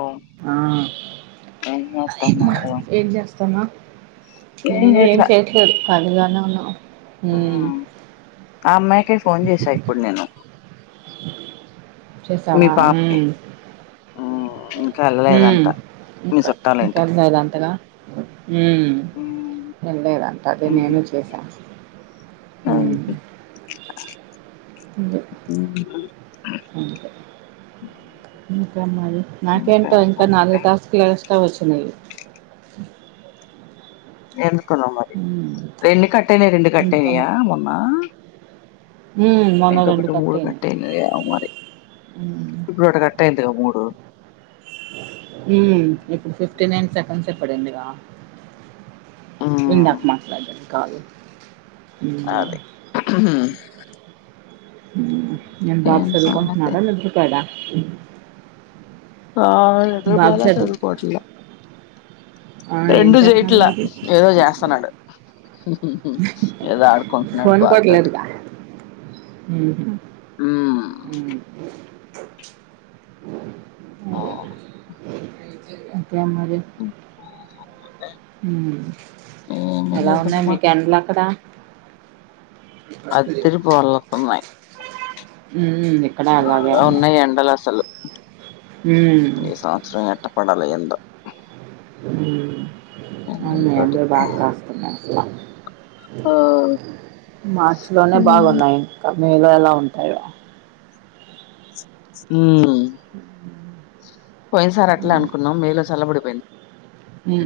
ఓ ఆ ఏం అది మ్మా చేత్తన్నారు ఏం చేస్తున్నావ్ నేను ఏం చేయట్లేదు పదిగానే ఉన్నావ్ ఆ అమ్మాయికి ఫోన్ చేసా ఇప్పుడు నేను చేసావా ఆ ఇంకా ఇంకాది అద అంతగా వెళ్లేదంతా అదే నేను చూసా [unintelligible] ఉండు ఇంకా మరి నాకేంటో ఇంకేం ఇంకా సంగతి నాలుగు టాస్క్ లే తవచునవి ఎందుకున్నా మరి ఎన్ని కట్ అయినాయి రెండు కట్ ఇంకను అయినయా మొన్న ఉమ్ మొన్న అయితే రెండు ఒకటో మూడు అయినాయి కట్ అయినయో మరి ఉమ్ ఇప్పుడు ఒకటి కట్ అయింది మూడు మ్ ఇప్పుడు ఫిఫ్టీ నైన్ సెకండ్స్ ఎప్పుడుందిగా ఇం మ్ నాకు మాట్లాడను కాదు అది మి ఏం బాప్స్ సంగతి చదువుకంటున్నాారా ని దర పొయ డ ఆ నిదరు పోాల చదువుకొట్ల ఆ! ఏం రెండూ చేస్తున్నాడు చేయట్లా మరి? ఏదో చేస్తనాడు ఏదో ఆడుకుంటున్నాడు బాదతొటి ఉహూ ఉ ఆ అంతే మరి ఇంత ఉమ్ఎలా ఉన్నాయి లేదమ్మా మీక ఎండల్ అక్కడ అతిరి పోర్ళతున్నాయి ఉ ఎం ఉన్నాయి ఎండలు అసలు ఉమ్ కొండ లఎందు ఉమ్అవునా యండలు బాగా కాస్తున్నాయి అసలా ఆ మార్చిలోనే మ్మ్ బాగున్నాయి కర్నీీలు ఎలా ఉంటాయి సుమి పోయిన సార్ అట్లే అనుకున్నాం మేలో చల్లబడిపోయింది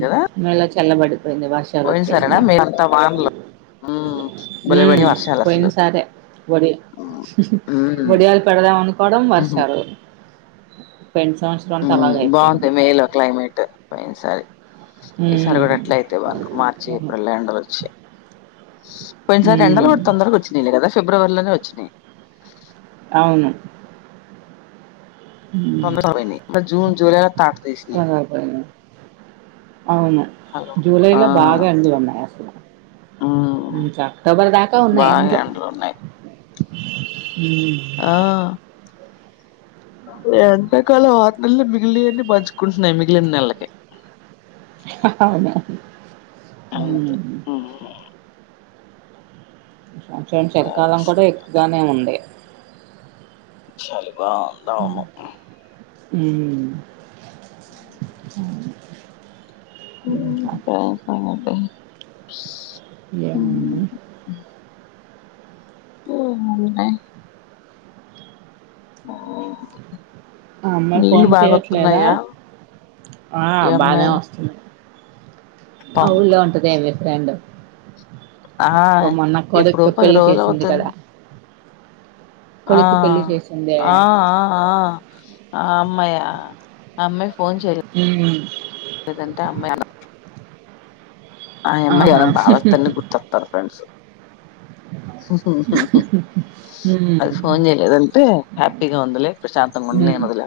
కదా ఉమేలు చల్లబడిపోయింది వర్షాలు పోయినసారేనా వచ్చేస్తేనే మే అంతా వానలు మ్మ్ ఉ భలే పడినాయి వర్షాలు అసలు పోయిను సారే ఒడి మ్మ్ ఒడియాలు పెడదాం అనుకోవడం మ్మ్ వర్షాలు పొయిన సమ సంవత్సరం అంత మ్మ్. అలాగ బాగుంది అయిపోయింది మేలో క్లైమేట్ పోయినసారి ఈసారి కూడా ఉమ్ ఎట్లా అయితే బాను మార్చి అవును ఏప్రిల్ ఎండలు వచ్చాయి కొన్నిసార్ ఉమ్ రెండలు కూడా తొందరకి వచ్చినాయి కదా ఫిబ్రవరిలోనే వచ్చినాయి అవును తొ మ్దదరగ పోయి నిజూన్ జలై త చాల పోయిని అవును హలో ఆ జూలైలో బాగ ఎండలు ఉన్నాయ అసలు ఉమ్ అక్టోబర్ దాక ఉన్నాయి బాగా అందులో ఎండలు ఉన్నాయి ఆ ఎంతకాలం వత్తుంది మిగిలివన్నన్ని పంచుకుంటున్నాయి మిగిలిన నెలలకి అంతే ఉమ్ అహ ంచ చెలికాలం కూడ ఎక్కువగానే ఉండే చలి బాగుందాము ఉమ్ ఇంకా ఇంక సంగతులు ఏమ్ ఉన్నాయి. ఒహో ఉన్నాయి ఓ ఆ అమ్మాయి నీళ్లు ఫోన్ చేయట్లేదా బాగొతున్నాయా ఆ ఏ అమ్మాయి ఆ ఊళ్ళో ఉంటదె ఏ ఫ్రెండ్ ఆ ఇక మొన్న ఎప్పుడో కొడుక్కి పది పెళ్లి రోజులు చేసింది అవుతుంది కదా ఆ కొడుక్కి పెళ్లి చేసిందే అ అ ఆ ఆ అమ్మయ అ అమ్మయ్ ఫోన్ మ్మ్ చెలేదంట అమ్మ ఆ ఆహా అమ్మాయిగాని బావస్తాని గుర్తొస్తారు ఫ్రెండ్స్ మ్మ్ అది ఫోన్ చేయలేదంటే హ్యాపీగా ఉందలే ప్రశాంతంగా ఉండలే మ్మ్ వదిలే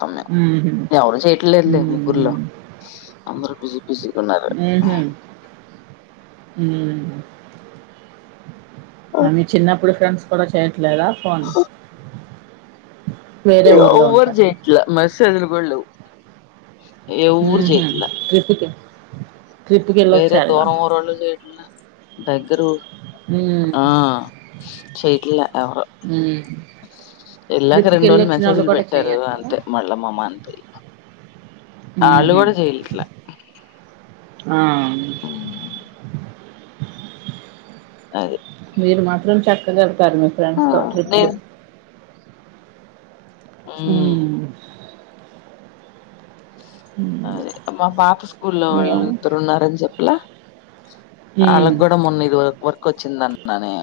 సమ్ మ్మ్హ్ ఎర చేయట్ల ముగ్గురిలో మ్మ్ అ అందరూ బిజీ బిజీ అహ ఆ మీ చిన్నప్పుడు ఫ్రెండ్స్ కూడా చేయట్లేరా ఫోన్ వేరే ఇదిగో ఊర్లో ఎవరు ఉంటారు చేయట్లే మెసేజ్ లు కూడా లేవు ఎవ్వరు చేయట్లే ట్రిఫిక వేరే దూరం ఊరళ్ళు చేయట్న్న దగ్గర ఆ చేట్ల అ ఇలాక రెండు రోజులు మెసేజ్లు పెట్టారు అంతే మళ్ళమ్మమ్మ అంతే హ ఆ అ హ్మ్ అదే మీరు మాత్రం చక్కగలుగుతారు మీ ఫ్రెండ్స్తో ట్రిప్పులు నేను అ మ్ అద మా పాప స్కూ లో మేము వాళ్ళు ఇద్దరు ఉన్నారని చెప్పలా ఉమ్, వాళ్ళకు కూడా మొన్న ఇదు వరకు వచ్చిందన్నానే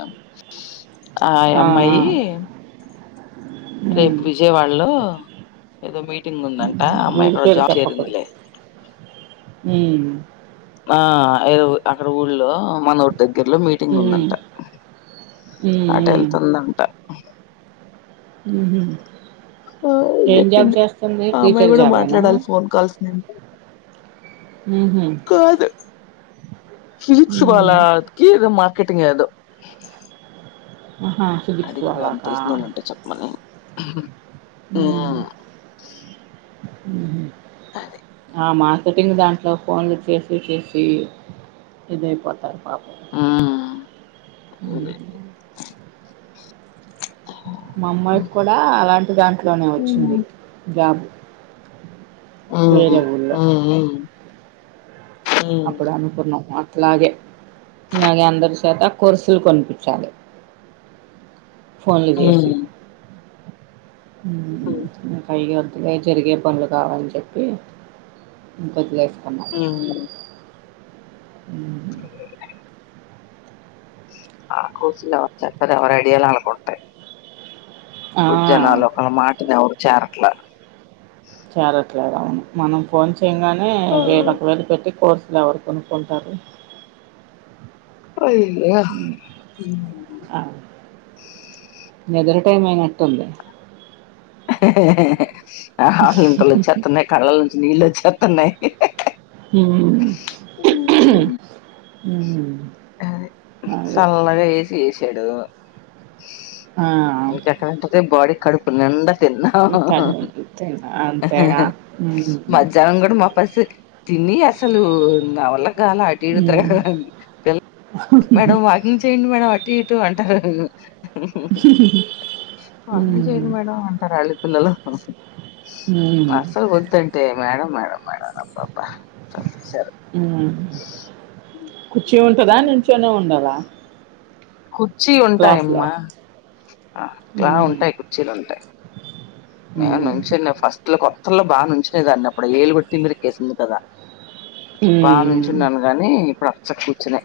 ఆ యమ్మాయి ఉమ్, రేపు విజయవాడలో ఏదో మీటింగ్ ఉందంట అమ్మాయి ఇక్కడ జాబ్ చేరిందిలే అ ఆ అ అక్కడ ఊళ్ లో మన రి దగ్గర్లో మీటింగ్ ఉమ్, ఉందంట ఉమ్, అట వెళ్తుందంట ఆ హ ఆ చెప్పింది ఆ అమ్మాయి టీచర్ కూడా జాబేనా మాట్లాడాలి ఫోన్ కాల్స్ నేను ఉహుం, కాద ఫజసుకోాల ఉమ్, మా కటింగ ఏదో ఆహా ఫిజిక్స్ అడిగింది వాాని వాళ్ళకా తెలిసిన వాళ్ళు అంటే చెప్పమని ఆ ఆమ సటింగ్ దాంట్లో ఫోన్లు చేసి చేసి ఇద అయిపోతారు పు మ్మ్ అదే మా అమ్మాయికి కూడా అలాంటి దాంట్లోనే వచ్చింది మ్మ్ జాబ్ ఆ వేరే ఊళ్ళో ఆ అప్పుడనుకు ఆ అలాగే అలాగే అందరి చేత కొర్సులు కొనిపించాలి ఫోన్లు చేసి మ్మ్ కైగా అలాగే జరిగే పనులు కావాలని చెప్పి ఇంకొదిలే హ క ఆ కోస వర చార అర అడిాల ఆలా కొంటే ఆ ఇప్పుడు జనా లో ఒకల మాటనివరు చేరట్లా చేరట్లేదు అవును మనం ఫోన్ చేయగానే ఆ, వేర ఒకవేళ పెట్టి కోర్ ఇలా ఎవరు కొనుక్కుంటారు అయింద ఆ నిద్ర టైం అయినట్టుంది ఆ హంతలో వ చేతున్నాయి కళ్ళాల నుంచి నీళ్ళ వ చేతున్నాయి ఉ అది చల్లగా ఏసీ ఏచి చెడు ఆ ఇంకెక్కంట బాడీ కడుపునిండా తిన్నా అంతేగా ఉమ్ మధ్యాహ్నం కూడా మా పస్ తిని అసలు నావల్ల కాలే అటు ఇటు తర ఉమ్ పిల్ల మేడం వాకింగ్ చేయండి మేడం అటు ఇటు అంటారు వాకింగ్ ఉమ్ చేయడి మేడం అంటారు పిల్లలు ఉమ్ అసలు వతుంటే మేడం మేడం [unintelligible] కుర్చీ ఉంటదా నించోనే ఉండలా కుర్చీ ఉంటాయమ్మా ఇలా మ్మ్హ. ఉంటాయి కుర్చీలు ఉంటాయి నేను మ్మ్. నుంచి ఫస్ట్ లో కొత్తల్లో బాగా నుంచినయిదాన్ని అప్పుడు ఏలు కొట్టి మీర ఎక్కేసింది కదా మ్మ్. బాగానుంచిున్నాను కాగానీ ఇప్పుడు అసల కూర్చునే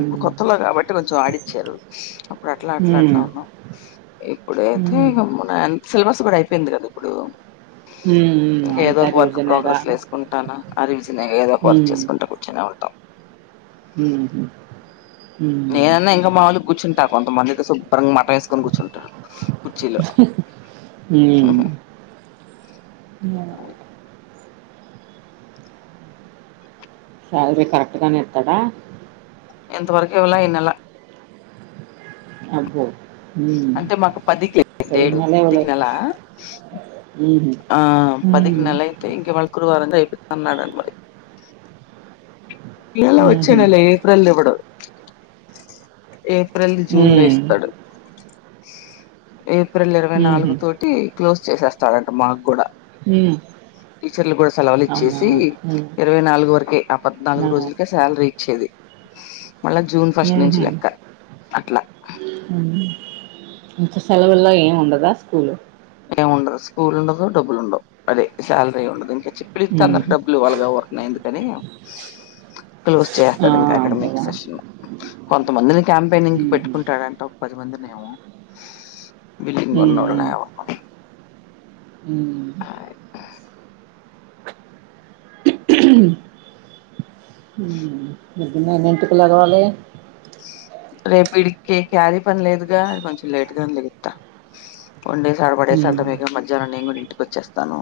అప్పుడు కొత్తలో కాబట్టి కొంచెం ఆడిచ్చారు అప్పుడు అట్లా అట్లా మ్మ్. అట్లా ఉన్నాం ఇప్పుడయితే మ్మ్. మన ఎంన్ సెలబ్రేస్ కూడా అయిపోయింది కదా ఇప్పుడు ఉ ఇంక ఏదో ఒక వర్క్ ప్రోగ్రెస్ లో వేసుకుంటాను ఆ రివిజన్ ఏదో ఒక వర్క్ మ్మ్. చేసుకుంటా కూర్చొనే ఉంటాం మ్మ్. మ్మ్. ఏనున్న ఎంగమ్ మాలు కూచుని కొంత మంది శుభ్రంగా మ వేసుకొని కూర్చుంటారు కుర్చీలో ఉ శాలరీ కరెక్ట్ గానే ఇస్తాడా ఇంతవరకు ఇవ్వలా ఈ నెల అబ్బో మ్మ్. అంటే మాకు పదికి లే పోయిన ఏడు నెల పదికి ఇవ్వలేదు నెల మ్మ్. ఆ పదికి మ్మ్. నలైతే ఇం మళ్కురువారంగాయిపోత నాన్ మురి ఇ మ్మ్. వచ్చేనల ఏప్రిల్ ఇడ ఏప్రిల్ జూన్ లో మ్మ్. ఇస్తాడు ఏ ఏప్రిల్ ఇరవై నాలుగు మ్మ్. తోటి క్లోజ్ చేసేస్తాడంట మాకు కూడా మ్మ్. టీచర్లు కూడా సెలవులు అవునా ఇచ్చేసి మ్మ్. ఇరవై నాలుగు వరకే ఆ పద్నాలుగు మ్మ్. రోజులకే శాలరీ ఇచ్చేది మళ్ళా జూన్ ఫస్ట్ నుంచి మ్మ్. లెక్క అట్లా ఇగా సెలవుల్లో ఏమి ఉండదా స్కూల్ ఏముండరు స్కూల్ ఉండదు డబ్బులు ఉండవు అదే సాలరీ ఉండదు చెప్పిలిస్తతే అందరు ఉహు డబ్బులు ఇవాళగా వడుతున్నాయి ఎందుకని క్లోజ్ ఆ చేస్తాడు ఇంకా అక్కడ మీక్ ఉంటదా సెషన్ కొంతమందిని క్యాంపెయినింగ్ క ఉహు పెట్టుకుంటాడంట ఒక పది మంది బిల్ంగ్డుగావ ఉహ్ [unintelligible] రేపు ఇడికి క్యారీ పని లేదుగా అది కొంచెం లేట్గా లేత వండేసార్ పడేసార్ ఉమ్ మీక మధ్యాహ్నం నేను కూడా ఇంటికి వచ్చేస్తాను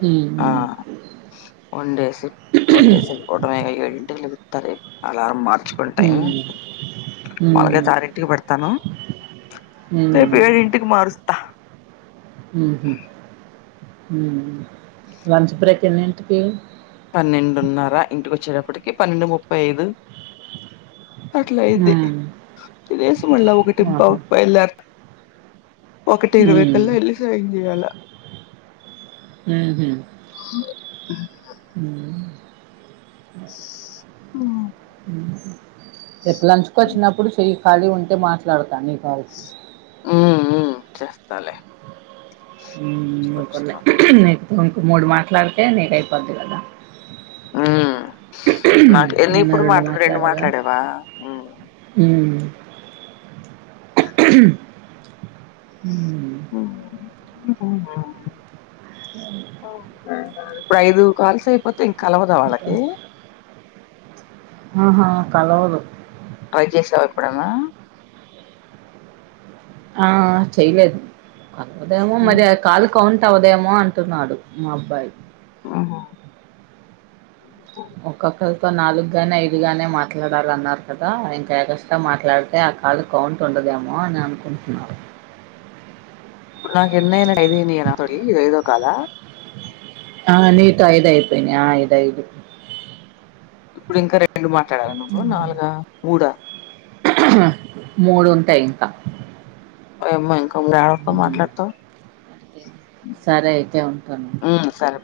హు ఆ వన్ డేస్న్ డస్ [unintelligible] ఏ సరే అలా మాట్లాడ ఫుల్ టైం ఉమ్ వాళ్లకి ఉమ్ తారీకు పెడతాను ఉమ్ రేపే ఇంటికి మారుస్తా ఉహు ఉ లంచ్ బ్రేక్ ఎన్నింటికి ఇప్పటికి పన్నెండు ముప్పై ఐదు అట్లాయితే ఉమ్ రేపు మలా ఒక టటింపా ఆహా ఉప్ప ఎళ్లర్థ ఒకటి ఇరవై ఉమ్ కల్లా వెళ్ళి రిలీజ్ అయింది ఈయాల ఉహు ఉమ్ ఓ రేపు లంచ్కి వచ్చినప్పుడు చె ఖాళీ ఉంటే మాట్లాడతా ని కాల్స్, ఉ ఉ చేస్తాలే ఉమ్ వచ్చినప్పుడు నీకు ఇం మూడు మాట్లాడితే నీకు అయిపోద్ది కదా, ఉ నాకు ఎన్ని నిన్న ఇప్పుడు మాట్లా రెండు మాట్లాడగా మాట్లాడేవా, ఉమ్, [unintelligible] [unintelligible] కే ఇప్పుడు ఐదు కాల్స్ అయిపోతే ఇంకా కలవదా వాళ్ళకి, ఆహా కలవదు ట్రై చేసావా ఎప్పుడన్నా ఆ చేయలేదు కాకపోతేమో మరి ఆ కాలు కౌ కౌట్ అవదేమో అంటున్నాడు, మా అబ్బాయి ఉహు ఒక్కొక్క ఇంకో నాలుగుగానే ఐదు గానే మాట్లాడాలన్నారు కదా ఇంకా ఎగస్ట్రా మాట్లాడితే ఆ కాల్ కౌంట్ ఉండదు. దేమో అని అనుకుంటున్నారు. ఇప్పుడు నాకు ఎన్ని అయ్యి నాతోటి ఇప్పుడు ఐదో కాల ఆ నీతో ఐదాయిపోయినా ఆ ఐదయిదు, ఇప్పుడు ఇంకా రెండు మాట్లాడాల నువ్వు నాలుగ, మూడా మూడు ఉంటాయి. ఇంకా వయమో ఇంకా మూడు ఎవరితో ఉమ్, మాట్లాడతవ్, సరే అయితే ఉంటాను, సరే బాయ్